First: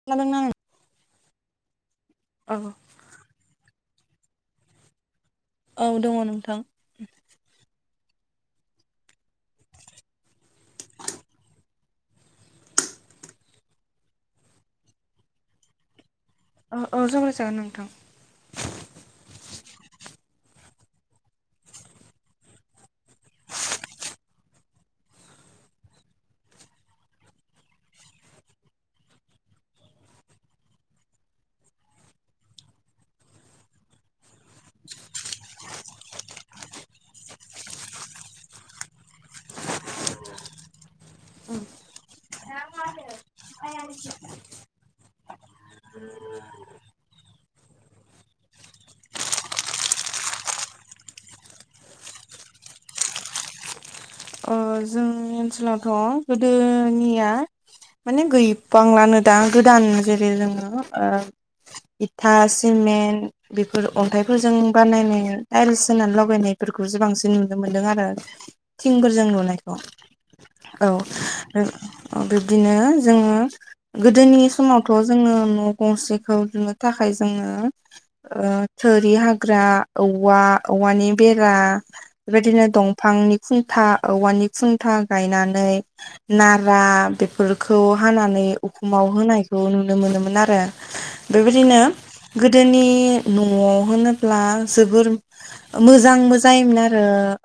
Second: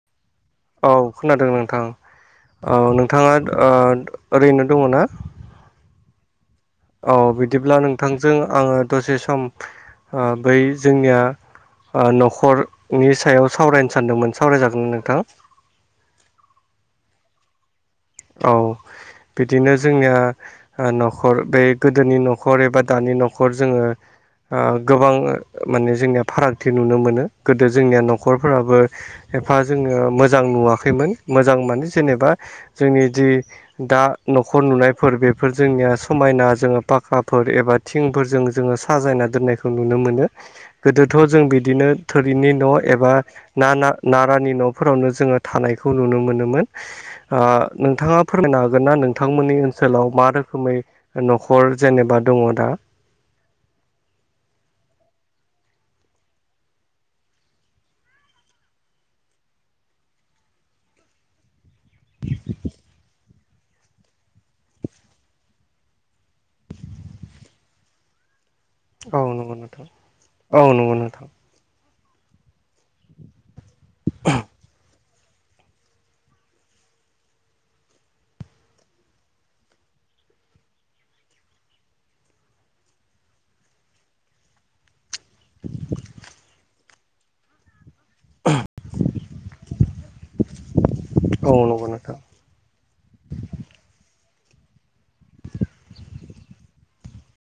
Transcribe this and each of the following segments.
[unintelligible] औ खोनादों नोंथां औ नोंथाङा ओरैनो दङ ना औ दङ नोंथां औ बिदिब्ला नोंथांजों आङो दसे सम बै जोंनिया न'खरनि सायाव सावरायनो सानदोंमोन सावरायजागोनमोन नोंथां औ औ सावराय जागोन नोंथां औ बिदिनो जोंनिया न'खर बे गोदोनि न'खर एबा दानि न'खर जोङो ओयो गोबां ओ माने जोंनिया फारागथि नुनो मोनो गोदो जोंनिया न'खरफोराबो एफा जोङो मोजां नुवाखैमोन मोजां माने जेनेबा जोंनि जि दा न'खर नुनायफोर बेफोर जोंनिया समायना जोङो पाक्खाफोर एबा थिंफोरजों जोङो साजायना दोननायखौ नुनो मोनो। गोदोथ' जों बिदिनो थोरिनि न' एबा ना ना नारानि न'फोरावनो जोङो थानायखौ नुनो मोनोमोन। आया नोंथाङा फोरमायनो हागोन ना नोंथांमोननि ओनसोलाव मा रोखोमै न'खर जेनेबा दङ दा। अ जों नि ओनसोलावथ' गोदोनिया माने गैबांलानो दा गोदान जेरै जोङो इथा सिमेन्थ बेफोर अन्थाइफोरजों बानायनाय टाइल्स होनानै लगायनायफोरखौ ज बांसिन नुनो मोन्दों आरो औ थिंफोरजों नंगौ लुनायखौ नोंथां औ नंगौ नोंथां औ बिब्दिनो जोङो गोदोनि समावथ' जोङो न' गंसेखौ लुनो थाखाय जोंङो रा थोरि हाग्रा औवा औवानि बेरा। बेबायदिनो दंफांनि खुन्था औवानि खुन था गायनानै नारा बेफ फोरखौ हानानै उखुमाव होनायखौ नुनो मोनोमोन आरो औ बेबायदिनो नंगौ नोंथां गोदोनि न'आव होनोब्ला जोबोर मोजां मोजां जायोमोन आरो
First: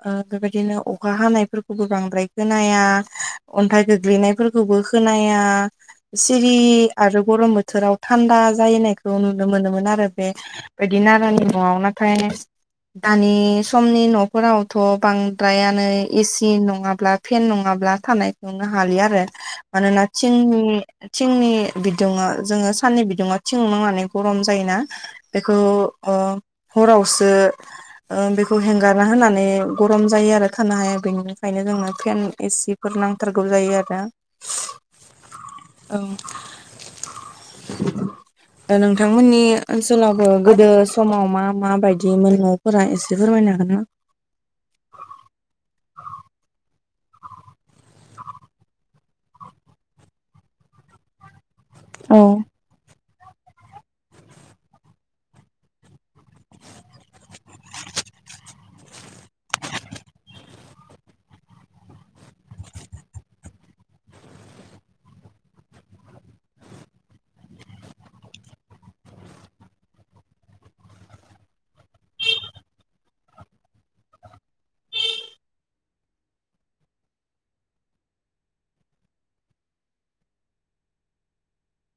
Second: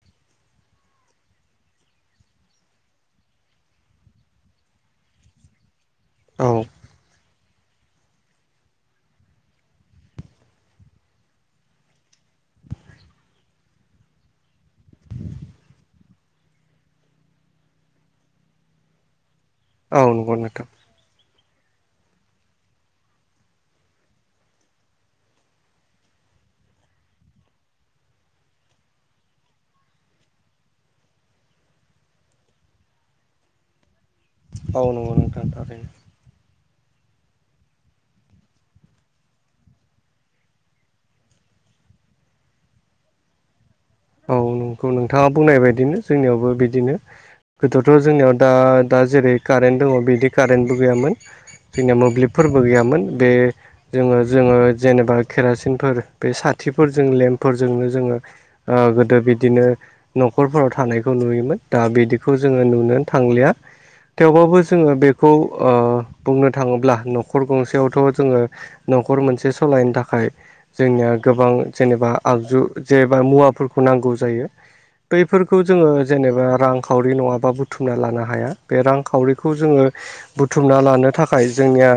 ओ बेबायदिनो अखा हानायफोरखौबो बांद्राय खोनाया अन्थाइ गोग्लैनायफोरखौबो खोनाया औ सिरि आरो गरम बोथोराव थान्दा जाहैनायखौ नुनो मोनोमोन आरो बे। बिदि नारानि न'ङाव नाथाय दानि समनि न'फोरावथ' बांद्रायानो एसि नङाब्ला फेन नङाब्ला थानाय नुनो हालि आरो औ मानोना नंगौ थिंनि नोंथां थिंनि बिदुङा जोङो साननि बिदुङा थिं नांनानै गरम जायोना? बेखौ ओ हरा ओ बेखौ हेंगारना होनानै गरम जायो आरो खानो हाया बेनिखायनो जोंना फेन एसिफोर नांथारगौ जायो आरो। औ नंगौ नोंथां थारैनो। [inaudible] ओ नोंथांमोननि ओनसोलावबो गोदो समाव मा मा बायदि मोनो न फोरा एसे फोरमायनो हागोन ना? औ नोंखौ नोंथाङा बुंनाय बायदिनो जोंनियावबो बिदिनो। गोथोवथ' जोंनियाव दा दा जेरै कारेन्ट दङ बिदि कारेन्टबो गैयामोन। जोंनिया औ मोब्लिबफोरबो गैयामोन बे जोङो जोङो जेनेबा केरासिनफोर बे साथिफोरजों लेम्पफोरजोंनो जोङो ओ गोदो बिदिनो न'खरफोराव थानायखौ नुयोमोन दा बिदिखौ जोङो नुनो थांलिया। थेवबाबो जोङो बेखौ ओयो बुंनो थाङोब्ला न'खर गंसेयावथ' जोङो न'खर मोनसे सलायनो थाखाय जोंनिया गोबां जेनेबा आगजु जेबा मुवाफ फोरखौ नांगौ जायो। बैफोरखौ जोङो जेनेबा रांखावरि नङाबा बुथुमना लानो हाया बे रांखावरिखौ जोङो बुथुमना लानो थाखाय जोंनिया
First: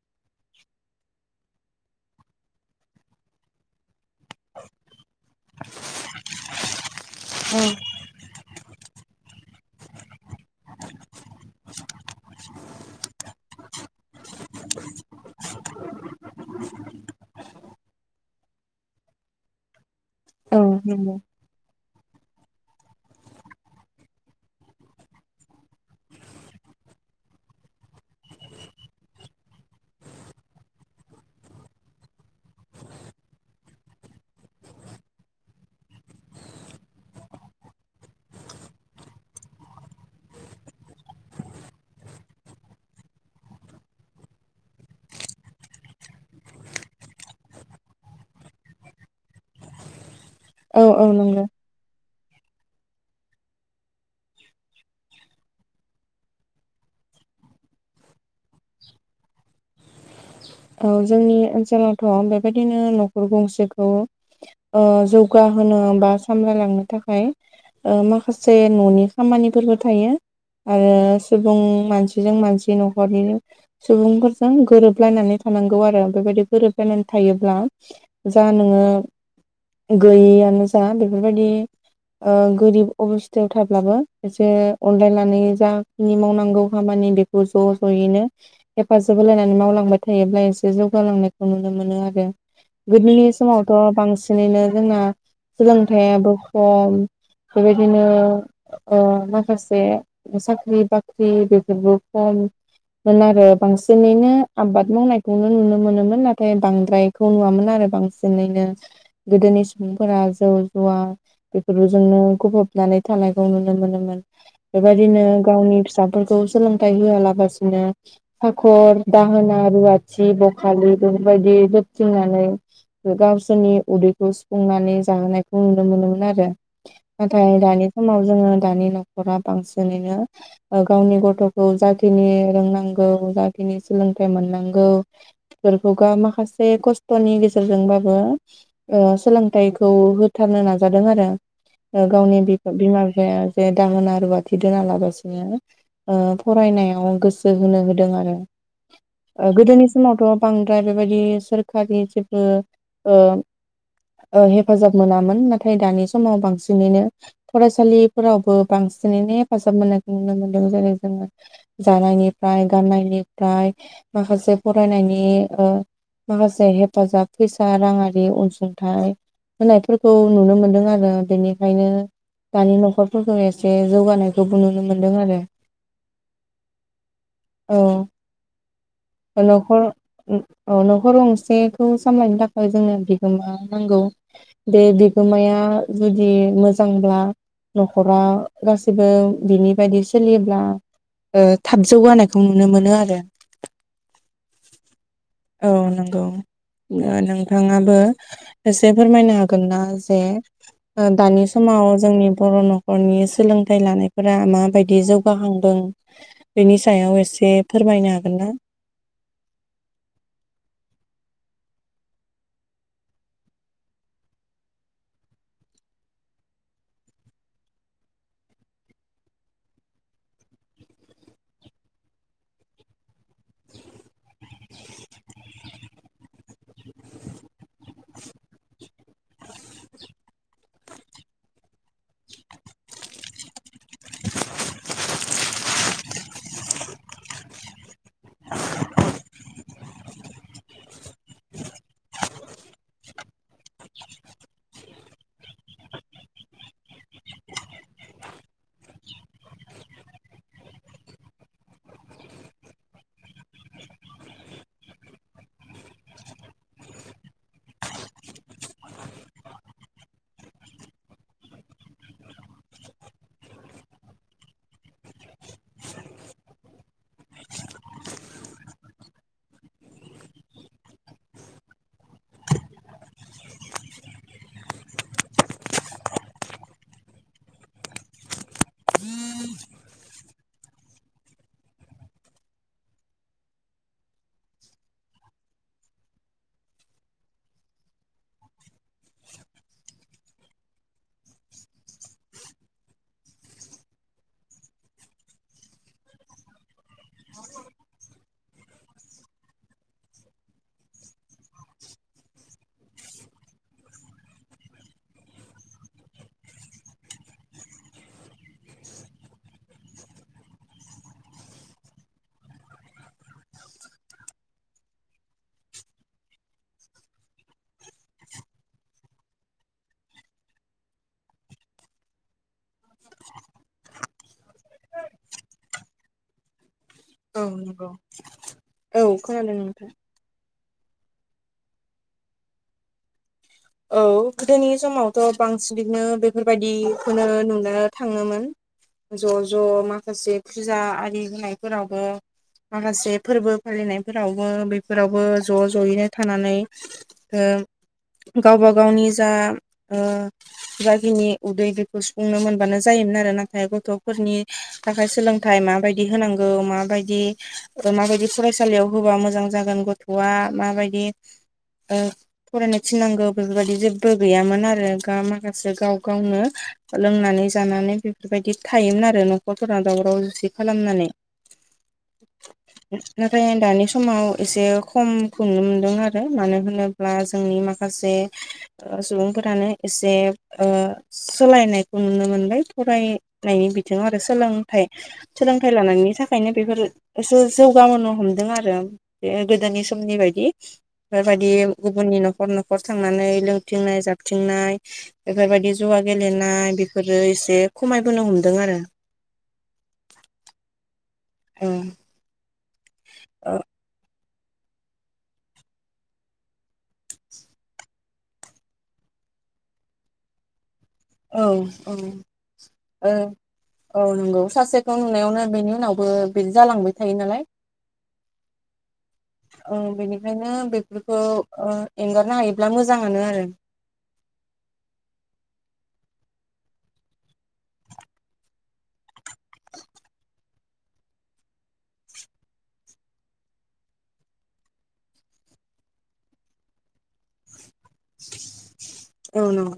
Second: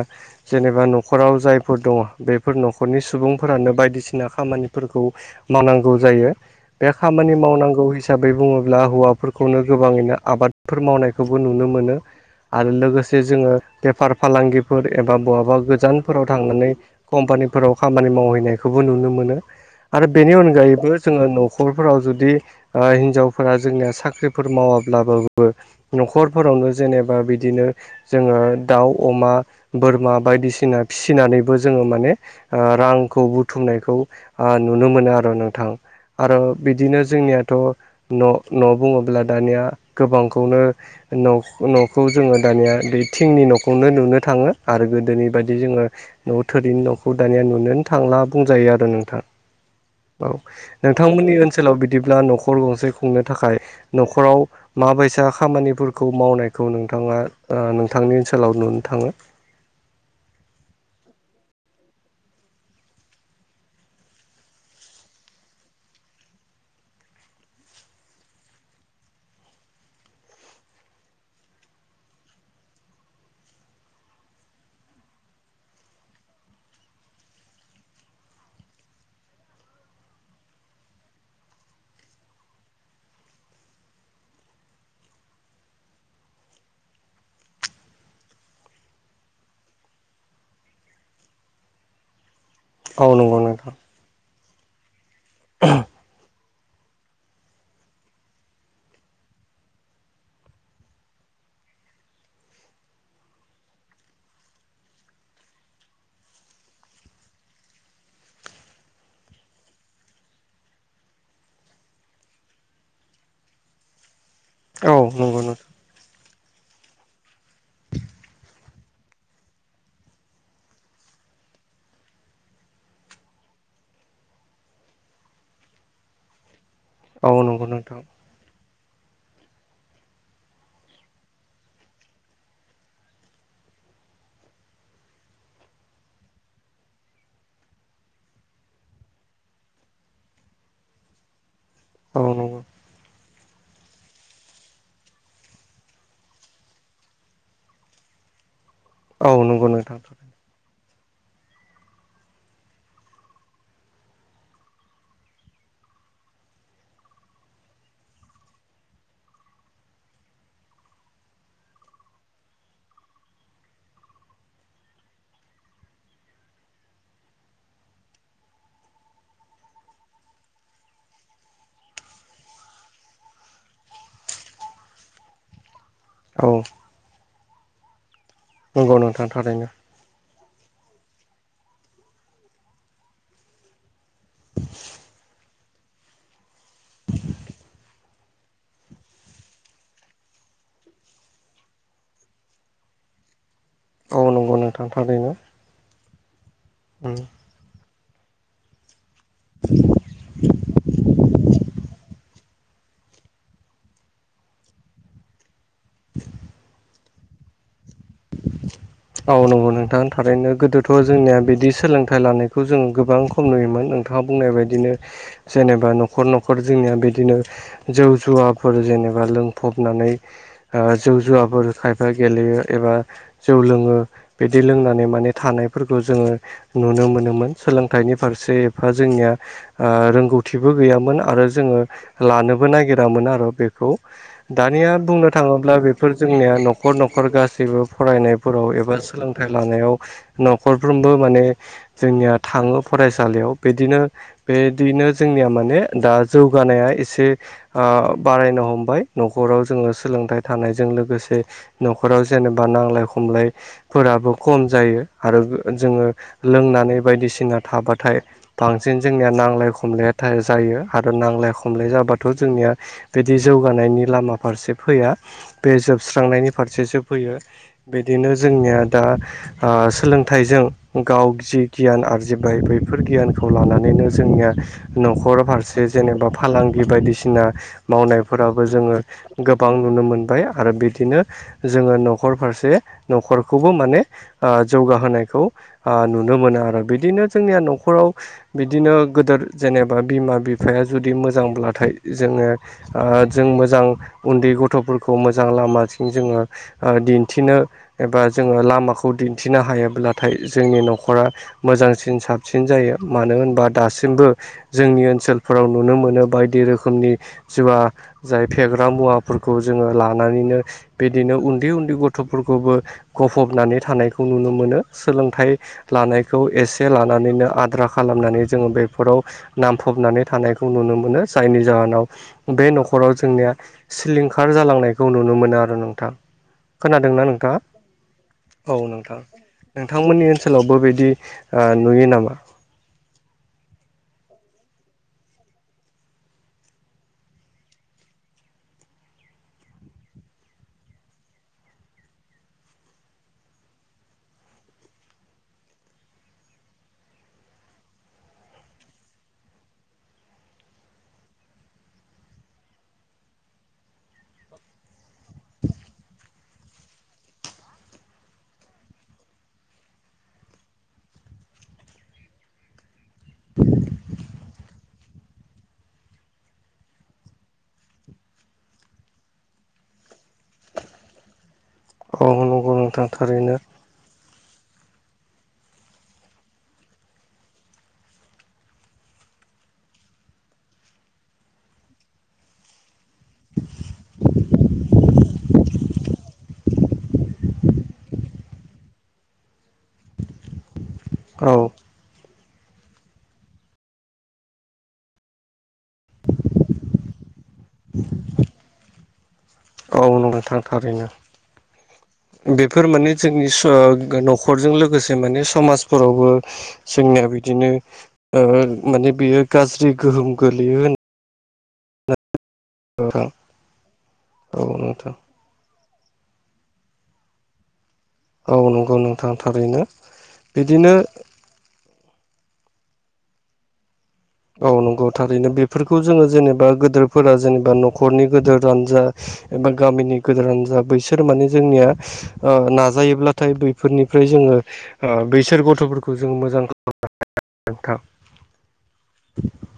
जेनेबा न'खराव जायफोर दङ बेफोर न'खरनि सुबुंफोरानो बायदिसिना खामानिफोरखौ मावनांगौ जायो बे खामानि मावनांगौ हिसा हिसाबै बुङोब्ला हौवाफोरखौनो गोबाङैनो आबादफोर मावनायखौबो नुनो मोनो। आरो लोगोसे जोङो बेफार फालांगिफोर एबा बहाबा गोजानफोराव थांनानै कम्पानिफोराव खामानि मावहैनायखौबो नुनो मोनो आरो बेनि औ अनगायैबो नंगौ जोङो न'खरफोराव जुदि ओ हिनजावफोरा जोंनिया साख्रिफोर मावाब्लाबाबो न'खरफोरावनो जेनेबा बिदिनो जोङो दाउ, अमा, बोरमा बायदिसिना फिसिनानैबो जोङो माने ओ रांखौ बुथुमनायखौ ओ नुनो मोनो आर' नोंथां। आरो बिदिनो जोंनियाथ' न' न' बुङोब्ला दानिया गोबांखौनो न'ख न'खौ जोङो दानिया बे थिंनि न'खौनो नुनो थाङो आरो गोदोनि बायदि जोङो न' थोरिनि न'खौ दानिया नुनोनो थांला बुंजायो आरो नोंथां औ औ नोंथांमोननि नंगौ ओनसोलाव बिदिब्ला न'खर गंसे खुंनो थाखाय न'खराव माबैसा खामानिफोरखौ मावनायखौ नोंथाङा ओ नोंथांनि ओनसोलाव नुनो थाङो? औ जोंनि ओनसोलावथ' बेबायदिनो न'खर गंसेखौ ओ जौगाहोनो बा सामलायलांनो थाखाय ओ माखासे न'नि खामानिफोरबो थायो। आरो सुबुं मानसिजों मानसि न'खरनि सुबुंफोरजों गोरोबलायनानै थ थानांगौ आरो बेबायदि गोरोबलनानै थायोब्ला जा नोङो गैयियानो जा बेफोरबायदि ओ गोरिब अबस्थायाव थाब्लाबो एसे अनलायनानै जाखिनि मावनांगौ खामानि बे खौ ज' ज'यैनो हेफाजाब होलायनानै मावलांबाय थायोब्ला एसे जौगालांनायखौ नुनो मोनो आरो औ गोदोनि नंगौ नोंथां समावथ' बांस ओरैनो जोंना सोलोंथायाबो खम बेबायदिनो ओ ओ माखासे साख्रि बाख्रि बेफोरबो खम। मोन आरो बांसिनैनो आबाद मावनायखौनो नुनो मोनोमोन नाथाय बांद्रायखौ नुवामोन आरो बांसिनैनो गोदोनि सुबुंफोरा जौ जुवा बेफोरजोंनो गफबनानै थानायखौ नुनो मोनोमोन। औ बेबायदिनो नंगौ नोंथां गावनि फिसाफोरखौ सोलोंथाइ होआलाबासिनो फाखर दा होना, रुवाथि, बखालि बेफोरबायदि दोनथिंनानै ओ गावसोरनि उदैखौ सुफुंनानै जाहोनायखौ नुनो मोनोमोन आरो। औ नाथाय नंगौ दानि नोंथां समाव जोङो दानि न'खरा बांसिनैनो ओ गावनि गथ'खौ जाखिनि रोंनांगौ जाखिनि सोलोंथाइ मोननांगौ बेफोरखौ गा माखासे कस्थ'नि गेजेरजोंबाबो ओ सोलोंथाइखौ होथारनो नाजादों आरो। ओ औ गावनि नंगौ बिफा बिमा बिफाया जे दाहोना रुवाथि दोना लाबासिनो ओ फरायनायाव गोसो होनो होदों आरो। औ ओ नंगौ गोदोनि नोंथां समावथ' बांद्राय बेबायदि सोरखारि जेबो ओ ओ हेफाजाब मोनामोन नाथाय दानि समाव बांसिनैनो फरायसालिफोरावबो बांसिनैनो हेफाजाब मोननायखौ नुनो मोनदों जेरै जोङो जानायनिफ्राय गाननायनिफ्राय माखासे फरायनायनि ओ माखासे हेफाजाब फैसा राङारि अनसुंथाइ होनायफोरखौ नुनो मोनदों आरो बेनिखायनो दानि न'खरफोरखौ एसे जौगानायखौबो नुनो मोनदों आरो। औ औ नंगौ नों ओ न'खर उम अ न'खर गंसेखौ सामलायनो थाखाय जोंनो बिगोमा नांगौ। बे बिगोमाया जुदि मोजांब्ला न'खरा गासिबो बिनि बायदि सोलियोब्ला ओ थाब जौगानायखौ नुनो मोनो आरो। औ नंगौ नोंथां थारैनो औ नंगौ ओ उम नों थाङाबो एसे फोरमायनो हागोन ना जे ओ दानि समाव जोंनि बर' नखरनि सोलोंथाइ लानायफोरा माबायदि जौगाखांदों बेनि सायाव एसे फोरमायनो हागोन ना? औ नंगौ नोंथां थारैनो गोदोथ‌' जोंनिया बिदि सोलोंथाइ लानायखौ जों गोबां खम नुयोमोन नोंथाङा बुंनाय बायदिनो जेनेबा नखर नखर जोंनिया बिदिनो जौ जुवाफोर जेनेबा लोंफबनानै आरो जौ जुवाफोर खायफा गेलेयो एबा जौ लों ङो बिदि लोंनानै माने थानाय फोरखौ जोङो नुनो मोनोमोन सोलोंथाइनि फारसे एफा जोंनिया ओ रोंगौथिबो गैयामोन आरो जोङो लानोबो नागिरामोन आरो बेखौ दानिया बुंनो थाङोब्ला बेफोर जोंनिया न'खर न'खर गासैबो फरायनाय फोराव एबा सोलोंथाइ लानायाव न'खरफ्रोमबो माने जोंनिया थाङो फरायसालियाव बेदिनो बेदिनो जोंनिया माने दा जौगानाया एसे ओ बारायनो हमबाय न'खराव जोङो सोलोंथाइ थानायजों लोगोसे न'खराव जेनेबा नांलाय खमलायफोराबो खम जायो आरो गो ओ जोङो लोंनानै बायदिसिना थाबाथाय बांसिन जोंनिया नांलाय खमलाया था जायो आरो नांलाय खमलाय जाबाथ' जोंनिया बिदि जौगानायनि लामा फारसे फैया बे जोबस्रांनायनि फारसेसो फैयो बिदिनो जोंनिया दा आ सोलोंथाइजों गाव जि गियान आरजिबाय बैफोर गियानखौ लानानैनो जोंनिया न'खर फारसे जेनेबा फालांगि बायदिसिना मावनायफोराबो जोङो गोबां नुनो मोनबाय आरो बिदिनो जोङो न'खर फारस जे न'खरखौबो माने ओ जौगाहोनायखौ ओ नुनो मोनो आरो बिदिनो जोंनिया न'खराव बिदिनो गोदोर जेनेबा बिमा बिफाया जुदि मोजांब्लाथाय जोङो ओ जों मोजां उन्दै गथ'फोरखौ मोजां लामाथिं जोङो ओ दिन थिनो एबा जोङो लामाखौ दिन्थिनो हायोब्लाथाय जोंनि न'खरा मोजांसिन साबसिन जायो मानो होनबा दासिमबो जोंनि ओनसोलफोराव नुनो मोनो बायदि रोखोमनि जुवा जाय फेग्रा मुवाफोरखौ जोङो लानानैनो बिदिनो उन्दै उन्दै गथ थ'फोरखौबो गफबनानै थानायखौ नुनो मोनो सोलोंथाइ लानायखौ एसे लानानैनो आद्रा खालामनानै जोङो बेफोराव नांफबनानै थानायखौ नुनो मोनो जायनि जाहोनाव बे न'खराव जोंनिया सिलिंखार जालांनायखौ नुनो मोनो आरो नोंथां। खोनादोंना औ नोंथाङा? नंगौ औ नोंथां खोनादों नोंथां नोंथांमोननि ओनसो सोलावबो बिदि ओ नुयो नामा? औ गोदोनि समावथ' बांसिसुबिनो बेफोरबायदिखौनो नुनो थाङोमोन। ज' ज' माखासे फुजा आरि होनायफोरावबो माखासे फोरबो फालिनायफोरावबो बेफोरावबो ज' ज'यैनो थानानै ओ गावबा गावनि जा ओ राजिनि उदै बेखौ सुफुंनो मोनबानो जायोमोन आरो नाथाय गथ'फोरनि थाखाय सोलोंथाइ माबायदि होनांगौ माबायदि ओ माबायदि फरायसालियाव होबा मोजां जागोन गथ'आ माबायदि ओ फरायनो थिननांगौ बेफोरबायदि जेबो गैयामोन आरो गा माखासे गाव गावनो लोंनानै जानानै बि फोरबायदि थायोमोन आरो न'खरफोराव दावराव दावसि खालामनानै औ नंगौ नोंथां नाथाय थारैनो दानि समाव एसे खमखौ नुनो मोनदों आरो मानो होनोब्ला जोंनि माखासे ओ सुबुंफोरानो एसे ओ सोलायनायखौ नुनो मोनबाय फरायनायनि बिथिङाव आरो सोलोंथाइ। सोलोंथाइ लानायनि थाखायनो बेफोर एसे जौगाबोनो हमदों आरो। बे गोदोनि समनि बायदि। औ बेफोरबायदि गुबुननि नखर नखर थांनानै लोंथिंनाय जाबथिंनाय बेफोरबायदि। जुवा गेलेनाय बेफोरो एसे खमायबोनो हमदों आरो। औ नोंथां थारैनो। ओम बेफोर माने जोंनि स नख खरजों लोगोसे माने समाजफोरावबो जोंनिया बिदिनो ओ माने बियो गाज्रि गोहोम गोलैयो होन औ औ ओ औ नंगौ औ सासेखौ नोंथां नुनायावनो बेनि उनावबो बिदि जालांबाय थायो नालाय औ नंगौ नोंथां थारैनो बिदिनो औ ओ एंगारनो हायोब्ला मोजाङानो आरो। औ नंगौ थारैनो बेफोरखौ जोङो जेनेबा गोदोरफोरा जेनेबा नखरनि गोदोर रानजा। एबा गामिनि गोदोरानो जा बैसोर माने जोंनिया। ओ-नाजायोब्लाथाय बैफोरनिफ्राय जोङो ओ बैसोर गथफोरखौ जों मोजां खा [unintelligible] औ नो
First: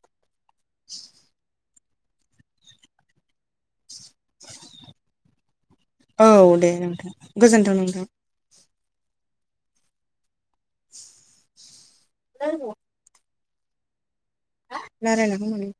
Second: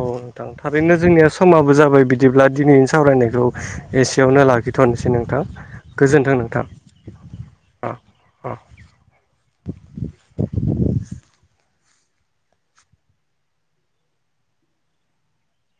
औ नोंथां थारैनो जोंनिया समाबो जाबाय बिदिब्ला दिनैनि सावरायनायखौ एसेयावनो लाखिथनोसै नोंथां। औ दे नोंथां गोजोनथों अ नोंथां। अ [inaudible] औ नारायनायखौ मोनो।